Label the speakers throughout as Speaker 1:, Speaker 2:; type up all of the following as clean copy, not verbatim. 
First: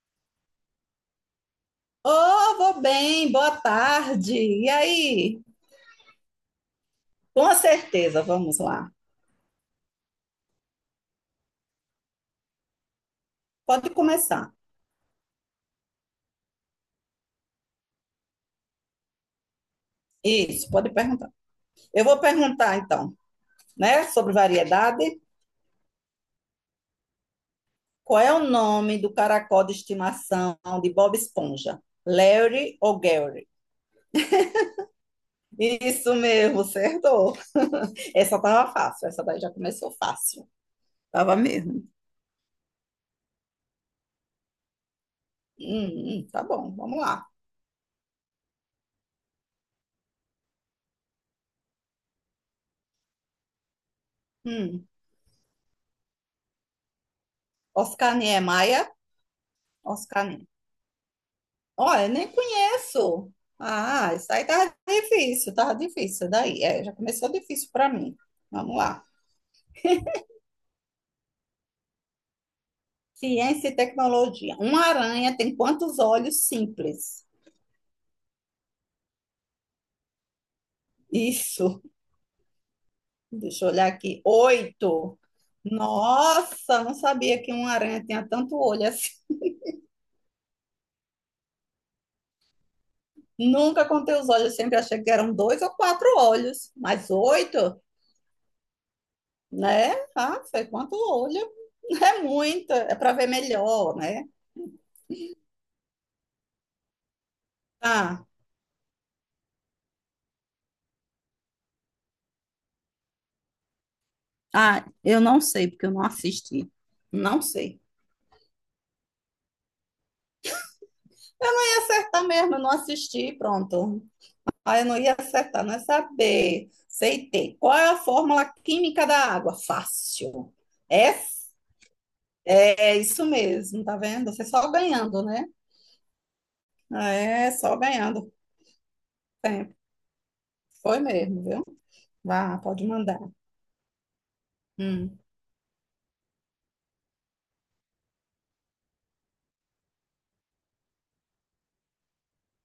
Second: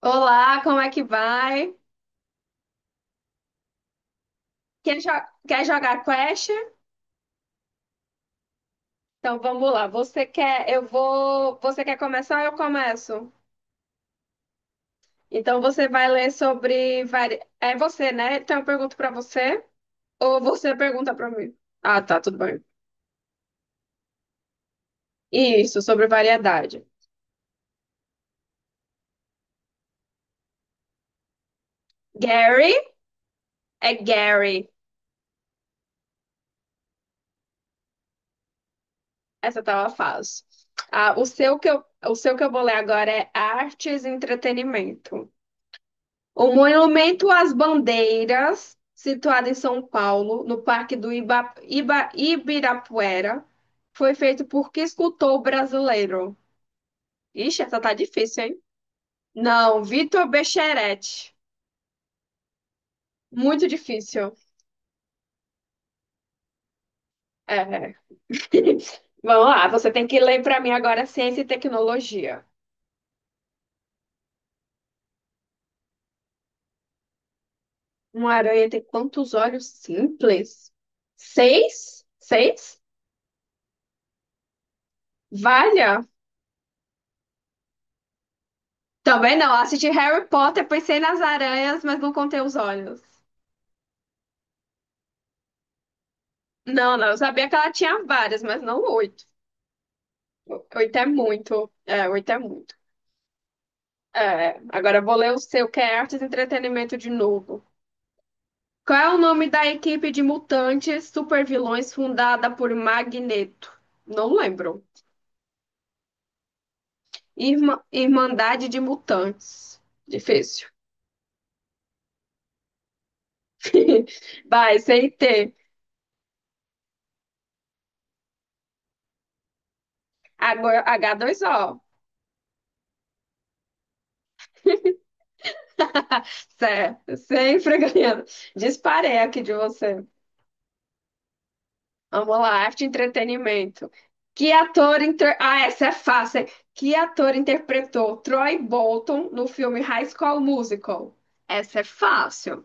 Speaker 1: Olá, como é que vai?
Speaker 2: Oh, vou bem, boa tarde. E
Speaker 1: Quer, jo-
Speaker 2: aí?
Speaker 1: quer jogar Clash?
Speaker 2: Com certeza, vamos lá.
Speaker 1: Então vamos lá. Você quer, eu vou. Você quer começar? Eu começo.
Speaker 2: Pode começar.
Speaker 1: Então você vai ler sobre. É você, né? Então eu pergunto pra você ou
Speaker 2: Isso,
Speaker 1: você
Speaker 2: pode
Speaker 1: pergunta
Speaker 2: perguntar.
Speaker 1: pra mim? Ah,
Speaker 2: Eu vou
Speaker 1: tá, tudo bem.
Speaker 2: perguntar então, né, sobre variedade.
Speaker 1: Isso, sobre variedade.
Speaker 2: Qual é o nome do caracol de estimação de Bob Esponja?
Speaker 1: Gary
Speaker 2: Larry ou Gary?
Speaker 1: é Gary.
Speaker 2: Isso mesmo, acertou. Essa tava fácil, essa daí já
Speaker 1: Essa tava
Speaker 2: começou
Speaker 1: fácil.
Speaker 2: fácil.
Speaker 1: Ah, o
Speaker 2: Tava
Speaker 1: seu que eu,
Speaker 2: mesmo.
Speaker 1: o seu que eu vou ler agora é artes e entretenimento.
Speaker 2: Tá
Speaker 1: O
Speaker 2: bom, vamos lá.
Speaker 1: Monumento às Bandeiras, situado em São Paulo, no Parque do Ibirapuera, foi feito por que
Speaker 2: Hum.
Speaker 1: escultor brasileiro? Ixi, essa tá
Speaker 2: Oscar
Speaker 1: difícil, hein?
Speaker 2: Niemeyer,
Speaker 1: Não, Vitor
Speaker 2: Oscar
Speaker 1: Becheretti.
Speaker 2: Olha, nem conheço.
Speaker 1: Muito
Speaker 2: Ah, isso
Speaker 1: difícil.
Speaker 2: aí tava difícil, tava difícil. Daí, é, já começou difícil para
Speaker 1: É.
Speaker 2: mim. Vamos lá.
Speaker 1: Vamos lá, você tem que ler para mim agora ciência e tecnologia.
Speaker 2: Ciência e tecnologia. Uma aranha tem quantos olhos simples?
Speaker 1: Uma aranha tem quantos olhos simples?
Speaker 2: Isso.
Speaker 1: Seis? Seis?
Speaker 2: Deixa eu olhar aqui. Oito.
Speaker 1: Valha!
Speaker 2: Nossa, não sabia que uma aranha tinha tanto olho assim.
Speaker 1: Também não, assisti Harry Potter, pensei nas aranhas, mas não contei os olhos.
Speaker 2: Nunca contei os olhos, sempre achei que eram dois ou quatro olhos,
Speaker 1: Não, não,
Speaker 2: mas
Speaker 1: eu sabia que ela
Speaker 2: oito,
Speaker 1: tinha várias, mas não oito.
Speaker 2: né? Ah,
Speaker 1: O-
Speaker 2: foi quanto
Speaker 1: Oito é
Speaker 2: olho?
Speaker 1: muito. É,
Speaker 2: É
Speaker 1: oito é
Speaker 2: muito,
Speaker 1: muito.
Speaker 2: é para ver melhor, né?
Speaker 1: É, agora eu vou ler o seu, que é Artes e Entretenimento de novo.
Speaker 2: Ah.
Speaker 1: Qual é o nome da equipe de mutantes supervilões fundada por Magneto? Não lembro.
Speaker 2: Ah, eu não sei, porque eu não assisti. Não sei.
Speaker 1: Irmandade de Mutantes. Difícil.
Speaker 2: Eu ia acertar mesmo, eu não assisti, pronto.
Speaker 1: Vai,
Speaker 2: Ah, eu não ia
Speaker 1: CT.
Speaker 2: acertar, não é saber. Sei ter. Qual é a fórmula química da água? Fácil.
Speaker 1: Agora
Speaker 2: É,
Speaker 1: H2O.
Speaker 2: é isso mesmo, tá vendo? Você só ganhando, né?
Speaker 1: Certo,
Speaker 2: É, só
Speaker 1: sempre ganhando.
Speaker 2: ganhando
Speaker 1: Disparei aqui de
Speaker 2: tempo.
Speaker 1: você.
Speaker 2: Foi mesmo, viu?
Speaker 1: Vamos lá,
Speaker 2: Vá,
Speaker 1: arte e
Speaker 2: pode mandar.
Speaker 1: entretenimento.
Speaker 2: Hum.
Speaker 1: Ah, essa é fácil, hein? Que ator interpretou Troy Bolton no filme High School Musical? Essa é fácil.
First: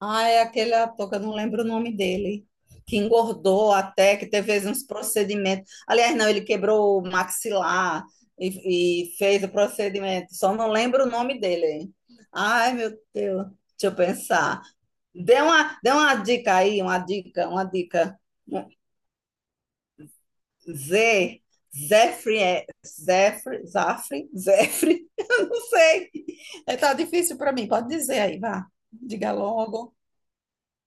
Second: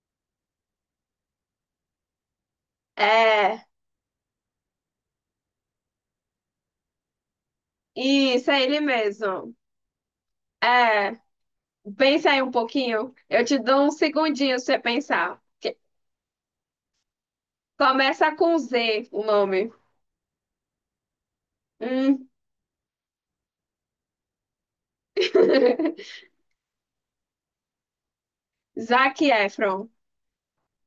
Speaker 2: Ah, é aquele ator que eu não lembro o nome dele, que
Speaker 1: É,
Speaker 2: engordou até, que teve uns procedimentos. Aliás, não, ele quebrou o maxilar
Speaker 1: isso, é ele
Speaker 2: e fez o
Speaker 1: mesmo.
Speaker 2: procedimento, só não lembro o
Speaker 1: É,
Speaker 2: nome dele.
Speaker 1: pensa aí um
Speaker 2: Ai, meu
Speaker 1: pouquinho. Eu
Speaker 2: Deus,
Speaker 1: te dou
Speaker 2: deixa
Speaker 1: um
Speaker 2: eu
Speaker 1: segundinho pra
Speaker 2: pensar.
Speaker 1: você
Speaker 2: Dê
Speaker 1: pensar.
Speaker 2: uma, dê uma dica aí, uma dica, uma dica.
Speaker 1: Começa com Z o nome.
Speaker 2: Z,
Speaker 1: Hum.
Speaker 2: Zefre, Zafre, Zefre, eu não sei. É, tá difícil para mim, pode dizer aí, vá,
Speaker 1: Zac
Speaker 2: diga
Speaker 1: Efron.
Speaker 2: logo.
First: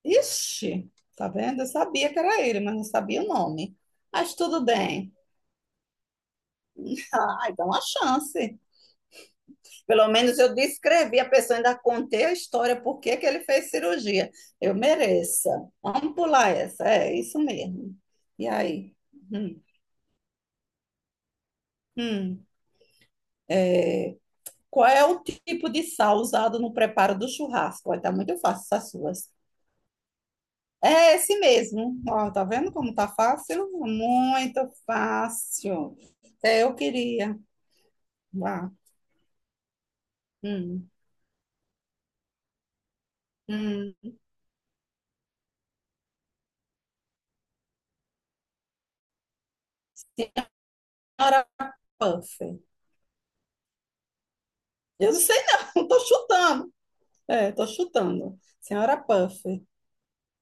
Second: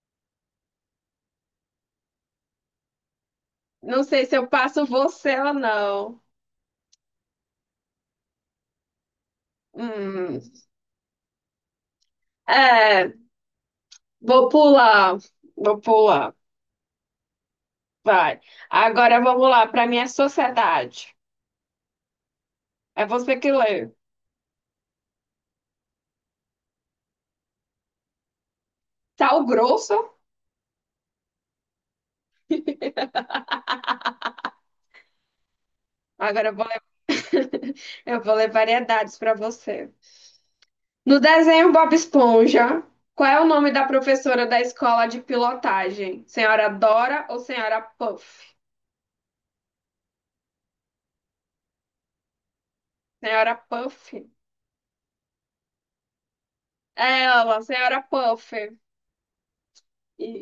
Speaker 2: Ixi, tá vendo? Eu sabia que era ele, mas não sabia o nome.
Speaker 1: Não sei
Speaker 2: Mas
Speaker 1: se eu
Speaker 2: tudo
Speaker 1: passo
Speaker 2: bem.
Speaker 1: você ou não.
Speaker 2: Ai, dá uma chance. Pelo menos
Speaker 1: Hum,
Speaker 2: eu descrevi a pessoa, ainda contei a história, por
Speaker 1: é,
Speaker 2: que que ele fez cirurgia.
Speaker 1: vou
Speaker 2: Eu
Speaker 1: pular,
Speaker 2: mereço.
Speaker 1: vou
Speaker 2: Vamos
Speaker 1: pular,
Speaker 2: pular essa. É isso mesmo.
Speaker 1: vai.
Speaker 2: E aí?
Speaker 1: Agora vamos
Speaker 2: Hum,
Speaker 1: lá para minha sociedade.
Speaker 2: hum.
Speaker 1: É você que lê.
Speaker 2: Qual é o tipo de sal usado no preparo do churrasco? Olha, tá muito fácil essas suas.
Speaker 1: Sal grosso.
Speaker 2: É esse mesmo. Ó, tá vendo como tá fácil? Muito fácil.
Speaker 1: Agora eu
Speaker 2: Até
Speaker 1: vou
Speaker 2: eu
Speaker 1: ler,
Speaker 2: queria.
Speaker 1: eu vou ler
Speaker 2: Vá.
Speaker 1: variedades para você.
Speaker 2: Hum,
Speaker 1: No desenho Bob Esponja, qual é o nome da
Speaker 2: hum,
Speaker 1: professora da escola de pilotagem? Senhora Dora ou Senhora Puff?
Speaker 2: Senhora Puffer.
Speaker 1: Senhora Puff.
Speaker 2: Eu não sei não, tô chutando.
Speaker 1: É
Speaker 2: É,
Speaker 1: ela,
Speaker 2: tô
Speaker 1: Senhora
Speaker 2: chutando.
Speaker 1: Puff.
Speaker 2: Senhora Puffer.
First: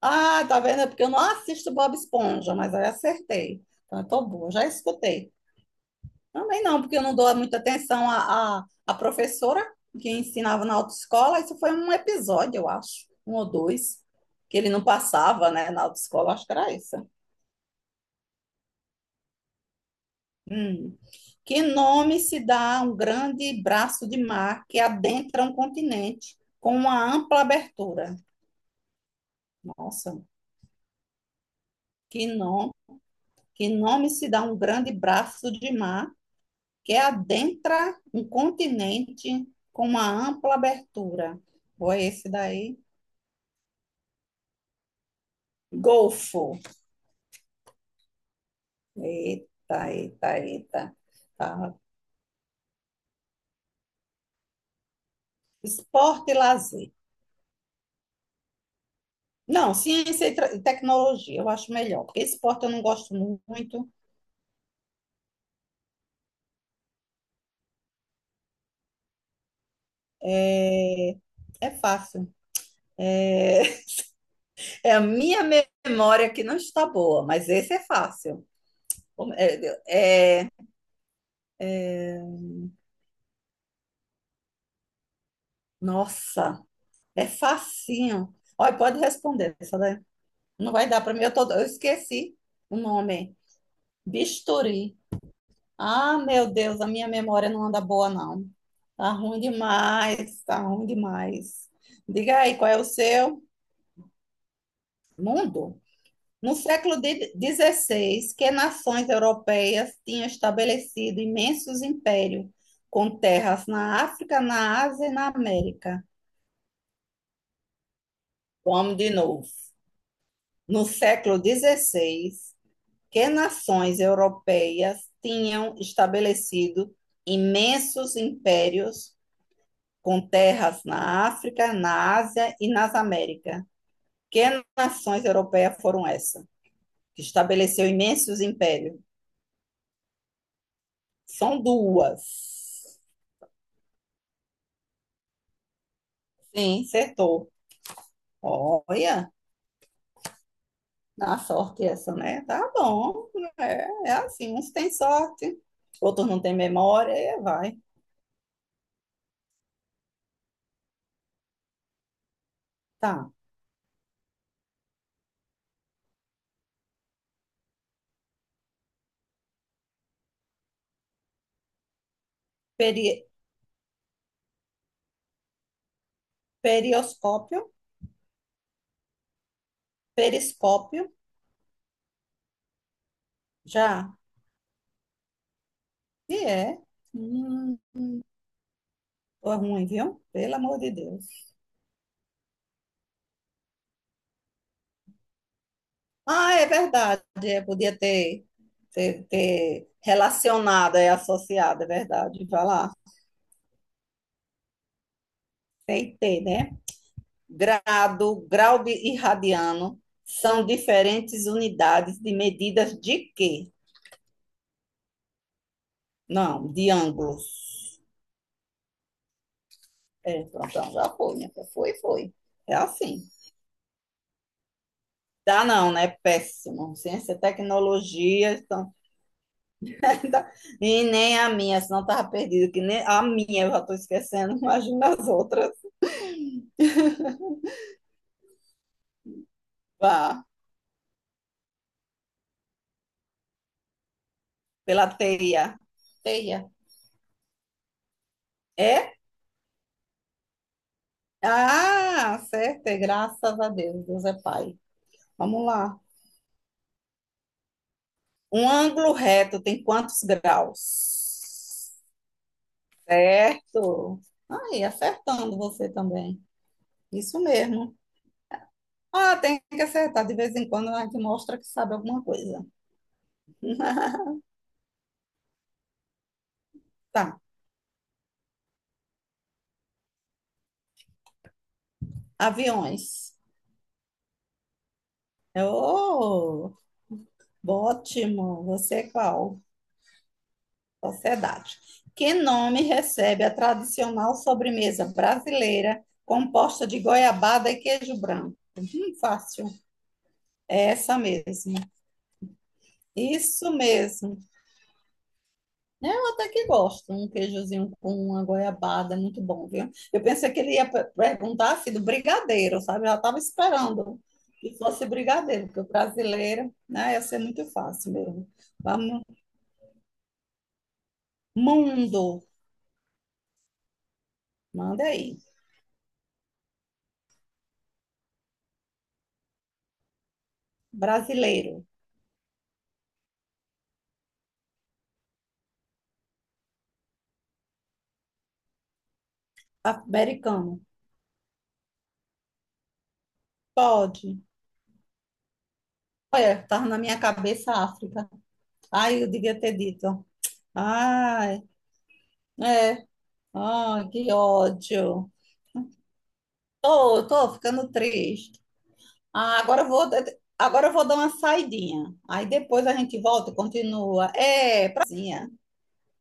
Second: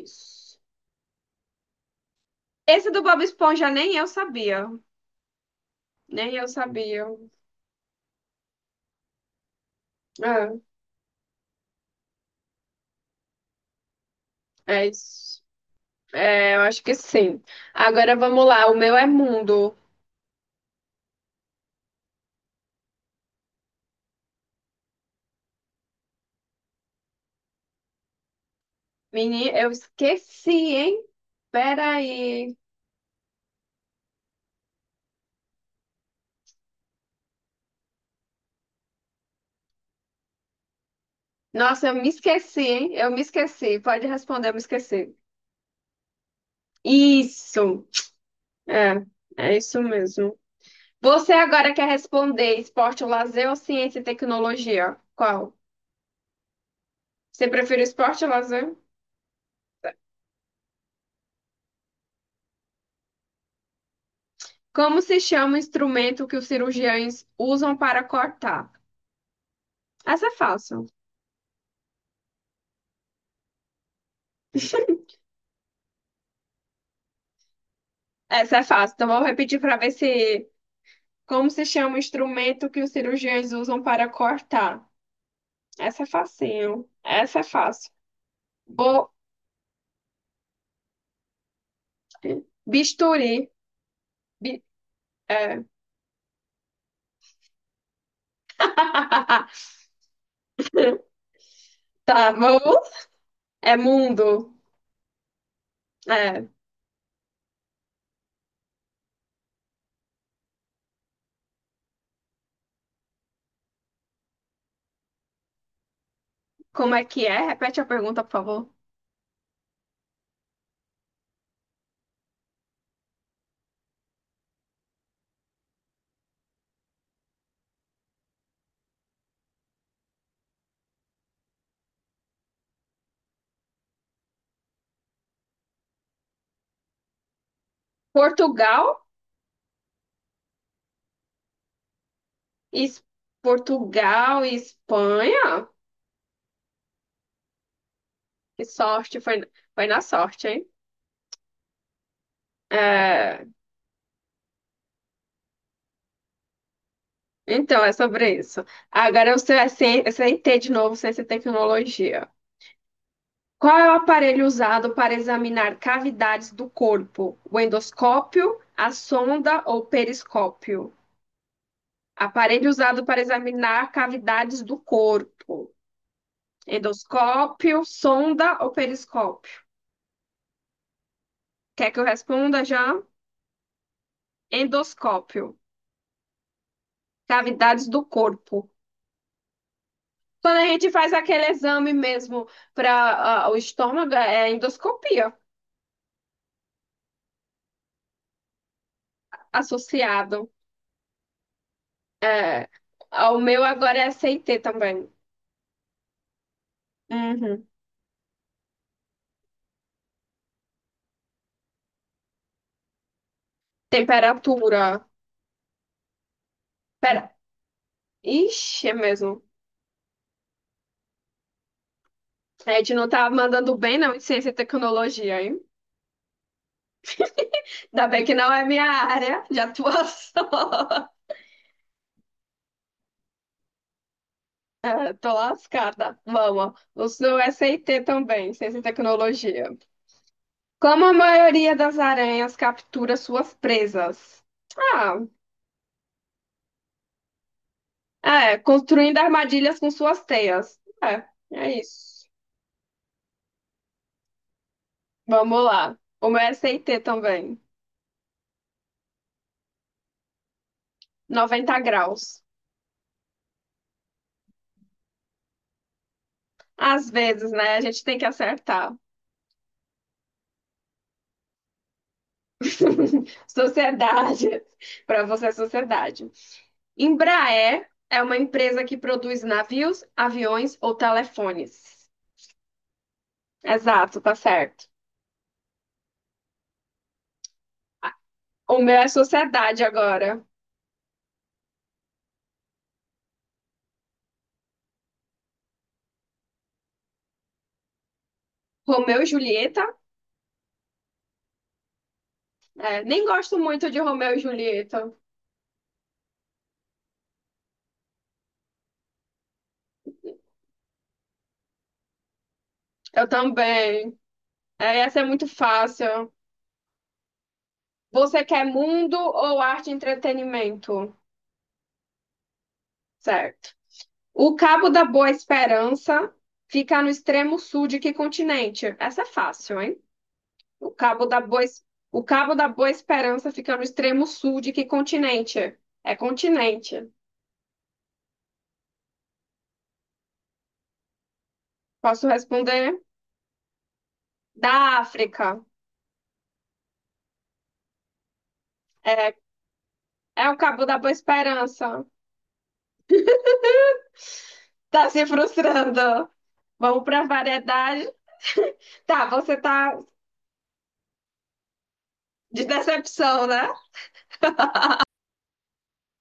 Speaker 2: Ah, tá vendo? É porque eu não assisto Bob Esponja, mas aí
Speaker 1: Esse do Bob
Speaker 2: acertei.
Speaker 1: Esponja nem
Speaker 2: Então
Speaker 1: eu
Speaker 2: eu tô boa,
Speaker 1: sabia.
Speaker 2: já escutei.
Speaker 1: Nem eu
Speaker 2: Também não, porque eu
Speaker 1: sabia.
Speaker 2: não dou muita atenção à professora que
Speaker 1: É.
Speaker 2: ensinava na autoescola. Isso foi um episódio, eu acho, um ou dois, que ele não
Speaker 1: É, isso.
Speaker 2: passava, né, na autoescola, acho que
Speaker 1: É, eu
Speaker 2: era
Speaker 1: acho que
Speaker 2: isso.
Speaker 1: sim. Agora vamos lá, o meu é mundo.
Speaker 2: Hum. Que nome se dá a um grande braço de mar que adentra um continente com uma ampla abertura?
Speaker 1: Menina, eu
Speaker 2: Nossa,
Speaker 1: esqueci, hein?
Speaker 2: que
Speaker 1: Peraí.
Speaker 2: nome, que nome se dá a um grande braço de mar que adentra um continente com uma ampla abertura?
Speaker 1: Nossa,
Speaker 2: Ou
Speaker 1: eu
Speaker 2: é
Speaker 1: me
Speaker 2: esse
Speaker 1: esqueci,
Speaker 2: daí?
Speaker 1: hein? Eu me esqueci. Pode responder, eu me esqueci.
Speaker 2: Golfo.
Speaker 1: Isso. É, é
Speaker 2: Eita,
Speaker 1: isso
Speaker 2: eita,
Speaker 1: mesmo.
Speaker 2: eita.
Speaker 1: Você agora
Speaker 2: Tá.
Speaker 1: quer responder esporte ou lazer ou ciência e tecnologia? Qual?
Speaker 2: Esporte e lazer.
Speaker 1: Você prefere esporte ou lazer?
Speaker 2: Não, ciência e e tecnologia, eu acho melhor, porque esporte eu não gosto muito.
Speaker 1: Como se chama o instrumento que os cirurgiões usam para cortar? Essa é fácil.
Speaker 2: É, é fácil. É, é a minha memória que não está boa, mas esse é fácil.
Speaker 1: Essa é fácil. Então, vou repetir para ver
Speaker 2: É,
Speaker 1: se.
Speaker 2: é-
Speaker 1: Como se chama o instrumento que os cirurgiões usam para cortar? Essa é
Speaker 2: Nossa,
Speaker 1: facinho.
Speaker 2: é
Speaker 1: Essa é fácil.
Speaker 2: facinho. Olha, pode
Speaker 1: Bo...
Speaker 2: responder, essa daí. Não vai dar para mim, eu esqueci o
Speaker 1: Bisturi.
Speaker 2: nome.
Speaker 1: Bi-
Speaker 2: Bisturi.
Speaker 1: é.
Speaker 2: Ah, meu Deus, a minha memória não anda boa, não. Tá ruim demais, tá ruim demais.
Speaker 1: Tá
Speaker 2: Diga aí,
Speaker 1: bom?
Speaker 2: qual é o seu?
Speaker 1: É mundo.
Speaker 2: Mundo?
Speaker 1: É.
Speaker 2: No século 16, que nações europeias tinham estabelecido imensos impérios, com terras na África, na Ásia e na América.
Speaker 1: Como é que é? Repete a pergunta, por favor.
Speaker 2: Vamos de novo. No século dezesseis, que nações europeias tinham estabelecido imensos impérios, com terras na África, na Ásia e nas Américas. Que nações europeias foram essas? Que estabeleceu imensos impérios?
Speaker 1: Portugal?
Speaker 2: São duas.
Speaker 1: Es... Portugal e Espanha?
Speaker 2: Sim, acertou.
Speaker 1: Que sorte.
Speaker 2: Olha,
Speaker 1: Foi, foi na sorte, hein?
Speaker 2: dá sorte essa, né? Tá bom.
Speaker 1: É,
Speaker 2: É, é assim, uns têm sorte, outros não têm memória, e vai.
Speaker 1: então, é sobre isso. Agora eu sei ter de novo ciência e tecnologia.
Speaker 2: Tá.
Speaker 1: Qual é o aparelho usado para examinar cavidades do corpo? O endoscópio, a sonda ou periscópio? Aparelho usado para
Speaker 2: Peri,
Speaker 1: examinar cavidades do corpo.
Speaker 2: perioscópio,
Speaker 1: Endoscópio, sonda ou periscópio?
Speaker 2: periscópio,
Speaker 1: Quer que eu responda já?
Speaker 2: já.
Speaker 1: Endoscópio,
Speaker 2: E é. Hum,
Speaker 1: cavidades do corpo.
Speaker 2: foi ruim, viu? Pelo
Speaker 1: Quando a
Speaker 2: amor
Speaker 1: gente
Speaker 2: de
Speaker 1: faz
Speaker 2: Deus.
Speaker 1: aquele exame mesmo para o estômago, é endoscopia
Speaker 2: Ah, é verdade, é, podia ter
Speaker 1: associado.
Speaker 2: relacionado, é associado, é verdade. Vai
Speaker 1: É,
Speaker 2: lá.
Speaker 1: o meu agora é CT também.
Speaker 2: Tem que ter, né?
Speaker 1: Uhum.
Speaker 2: Grau de- e radiano são diferentes unidades de medidas de quê?
Speaker 1: Temperatura.
Speaker 2: Não, de
Speaker 1: Pera.
Speaker 2: ângulos.
Speaker 1: Ixi, é mesmo.
Speaker 2: É, pronto, então já foi, minha filha. Foi, foi.
Speaker 1: A
Speaker 2: É
Speaker 1: gente não
Speaker 2: assim.
Speaker 1: tá mandando bem, não, em ciência e tecnologia, hein?
Speaker 2: Dá não, né? Péssimo. Ciência,
Speaker 1: Ainda bem que não
Speaker 2: tecnologia,
Speaker 1: é minha
Speaker 2: então...
Speaker 1: área de atuação.
Speaker 2: E nem a minha, senão tava perdido, que nem a minha eu já tô esquecendo, imagina
Speaker 1: É,
Speaker 2: as
Speaker 1: tô
Speaker 2: outras.
Speaker 1: lascada. Vamos. O seu SIT também, ciência e tecnologia.
Speaker 2: Vá,
Speaker 1: Como a maioria das aranhas captura suas presas?
Speaker 2: pela
Speaker 1: Ah,
Speaker 2: teia. Teia.
Speaker 1: é,
Speaker 2: É?
Speaker 1: construindo armadilhas com suas teias. É, é isso.
Speaker 2: Ah, certo, é, graças a Deus, Deus é Pai.
Speaker 1: Vamos
Speaker 2: Vamos
Speaker 1: lá.
Speaker 2: lá.
Speaker 1: O meu SIT também.
Speaker 2: Um ângulo reto tem quantos
Speaker 1: noventa
Speaker 2: graus?
Speaker 1: graus.
Speaker 2: Certo. Aí, acertando você também.
Speaker 1: Às
Speaker 2: Isso
Speaker 1: vezes, né? A
Speaker 2: mesmo.
Speaker 1: gente tem que acertar.
Speaker 2: Ah, tem que acertar. De vez em quando a gente mostra que sabe alguma coisa.
Speaker 1: Sociedade. Para você, é sociedade.
Speaker 2: Tá.
Speaker 1: Embraer é uma empresa que produz navios, aviões ou telefones.
Speaker 2: Aviões.
Speaker 1: Exato, tá certo.
Speaker 2: Oh, ótimo.
Speaker 1: O
Speaker 2: Você
Speaker 1: meu é
Speaker 2: é qual?
Speaker 1: sociedade agora.
Speaker 2: Sociedade. Que nome recebe a tradicional sobremesa brasileira composta de goiabada e queijo branco?
Speaker 1: Romeu e
Speaker 2: Fácil.
Speaker 1: Julieta.
Speaker 2: É essa mesmo.
Speaker 1: É, nem gosto
Speaker 2: Isso
Speaker 1: muito de Romeu e
Speaker 2: mesmo,
Speaker 1: Julieta.
Speaker 2: né? Eu até que gosto, um queijozinho com uma goiabada, é muito bom, viu? Eu pensei que ele ia perguntar assim, do brigadeiro, sabe? Eu já
Speaker 1: Eu
Speaker 2: estava
Speaker 1: também.
Speaker 2: esperando que
Speaker 1: É,
Speaker 2: fosse
Speaker 1: essa é muito
Speaker 2: brigadeiro, porque o
Speaker 1: fácil.
Speaker 2: brasileiro, né, ia ser muito fácil
Speaker 1: Você
Speaker 2: mesmo.
Speaker 1: quer mundo
Speaker 2: Vamos,
Speaker 1: ou arte e entretenimento?
Speaker 2: mundo,
Speaker 1: Certo. O Cabo da
Speaker 2: manda
Speaker 1: Boa
Speaker 2: aí.
Speaker 1: Esperança fica no extremo sul de que continente? Essa é fácil, hein? O Cabo da Boa, Es-
Speaker 2: Brasileiro,
Speaker 1: o Cabo da Boa Esperança fica no extremo sul de que continente? É continente.
Speaker 2: americano,
Speaker 1: Posso responder?
Speaker 2: pode.
Speaker 1: Da África.
Speaker 2: Olha, estava na minha cabeça a África. Ai, eu
Speaker 1: É,
Speaker 2: devia ter dito.
Speaker 1: é o Cabo da Boa
Speaker 2: Ai,
Speaker 1: Esperança.
Speaker 2: é, ai, que
Speaker 1: Tá se
Speaker 2: ódio.
Speaker 1: frustrando. Vamos para
Speaker 2: Tô ficando
Speaker 1: variedade.
Speaker 2: triste.
Speaker 1: Tá, você
Speaker 2: Ah,
Speaker 1: tá
Speaker 2: agora eu vou dar uma saidinha. Aí
Speaker 1: de
Speaker 2: depois a gente
Speaker 1: decepção,
Speaker 2: volta e
Speaker 1: né?
Speaker 2: continua. É, prazinha.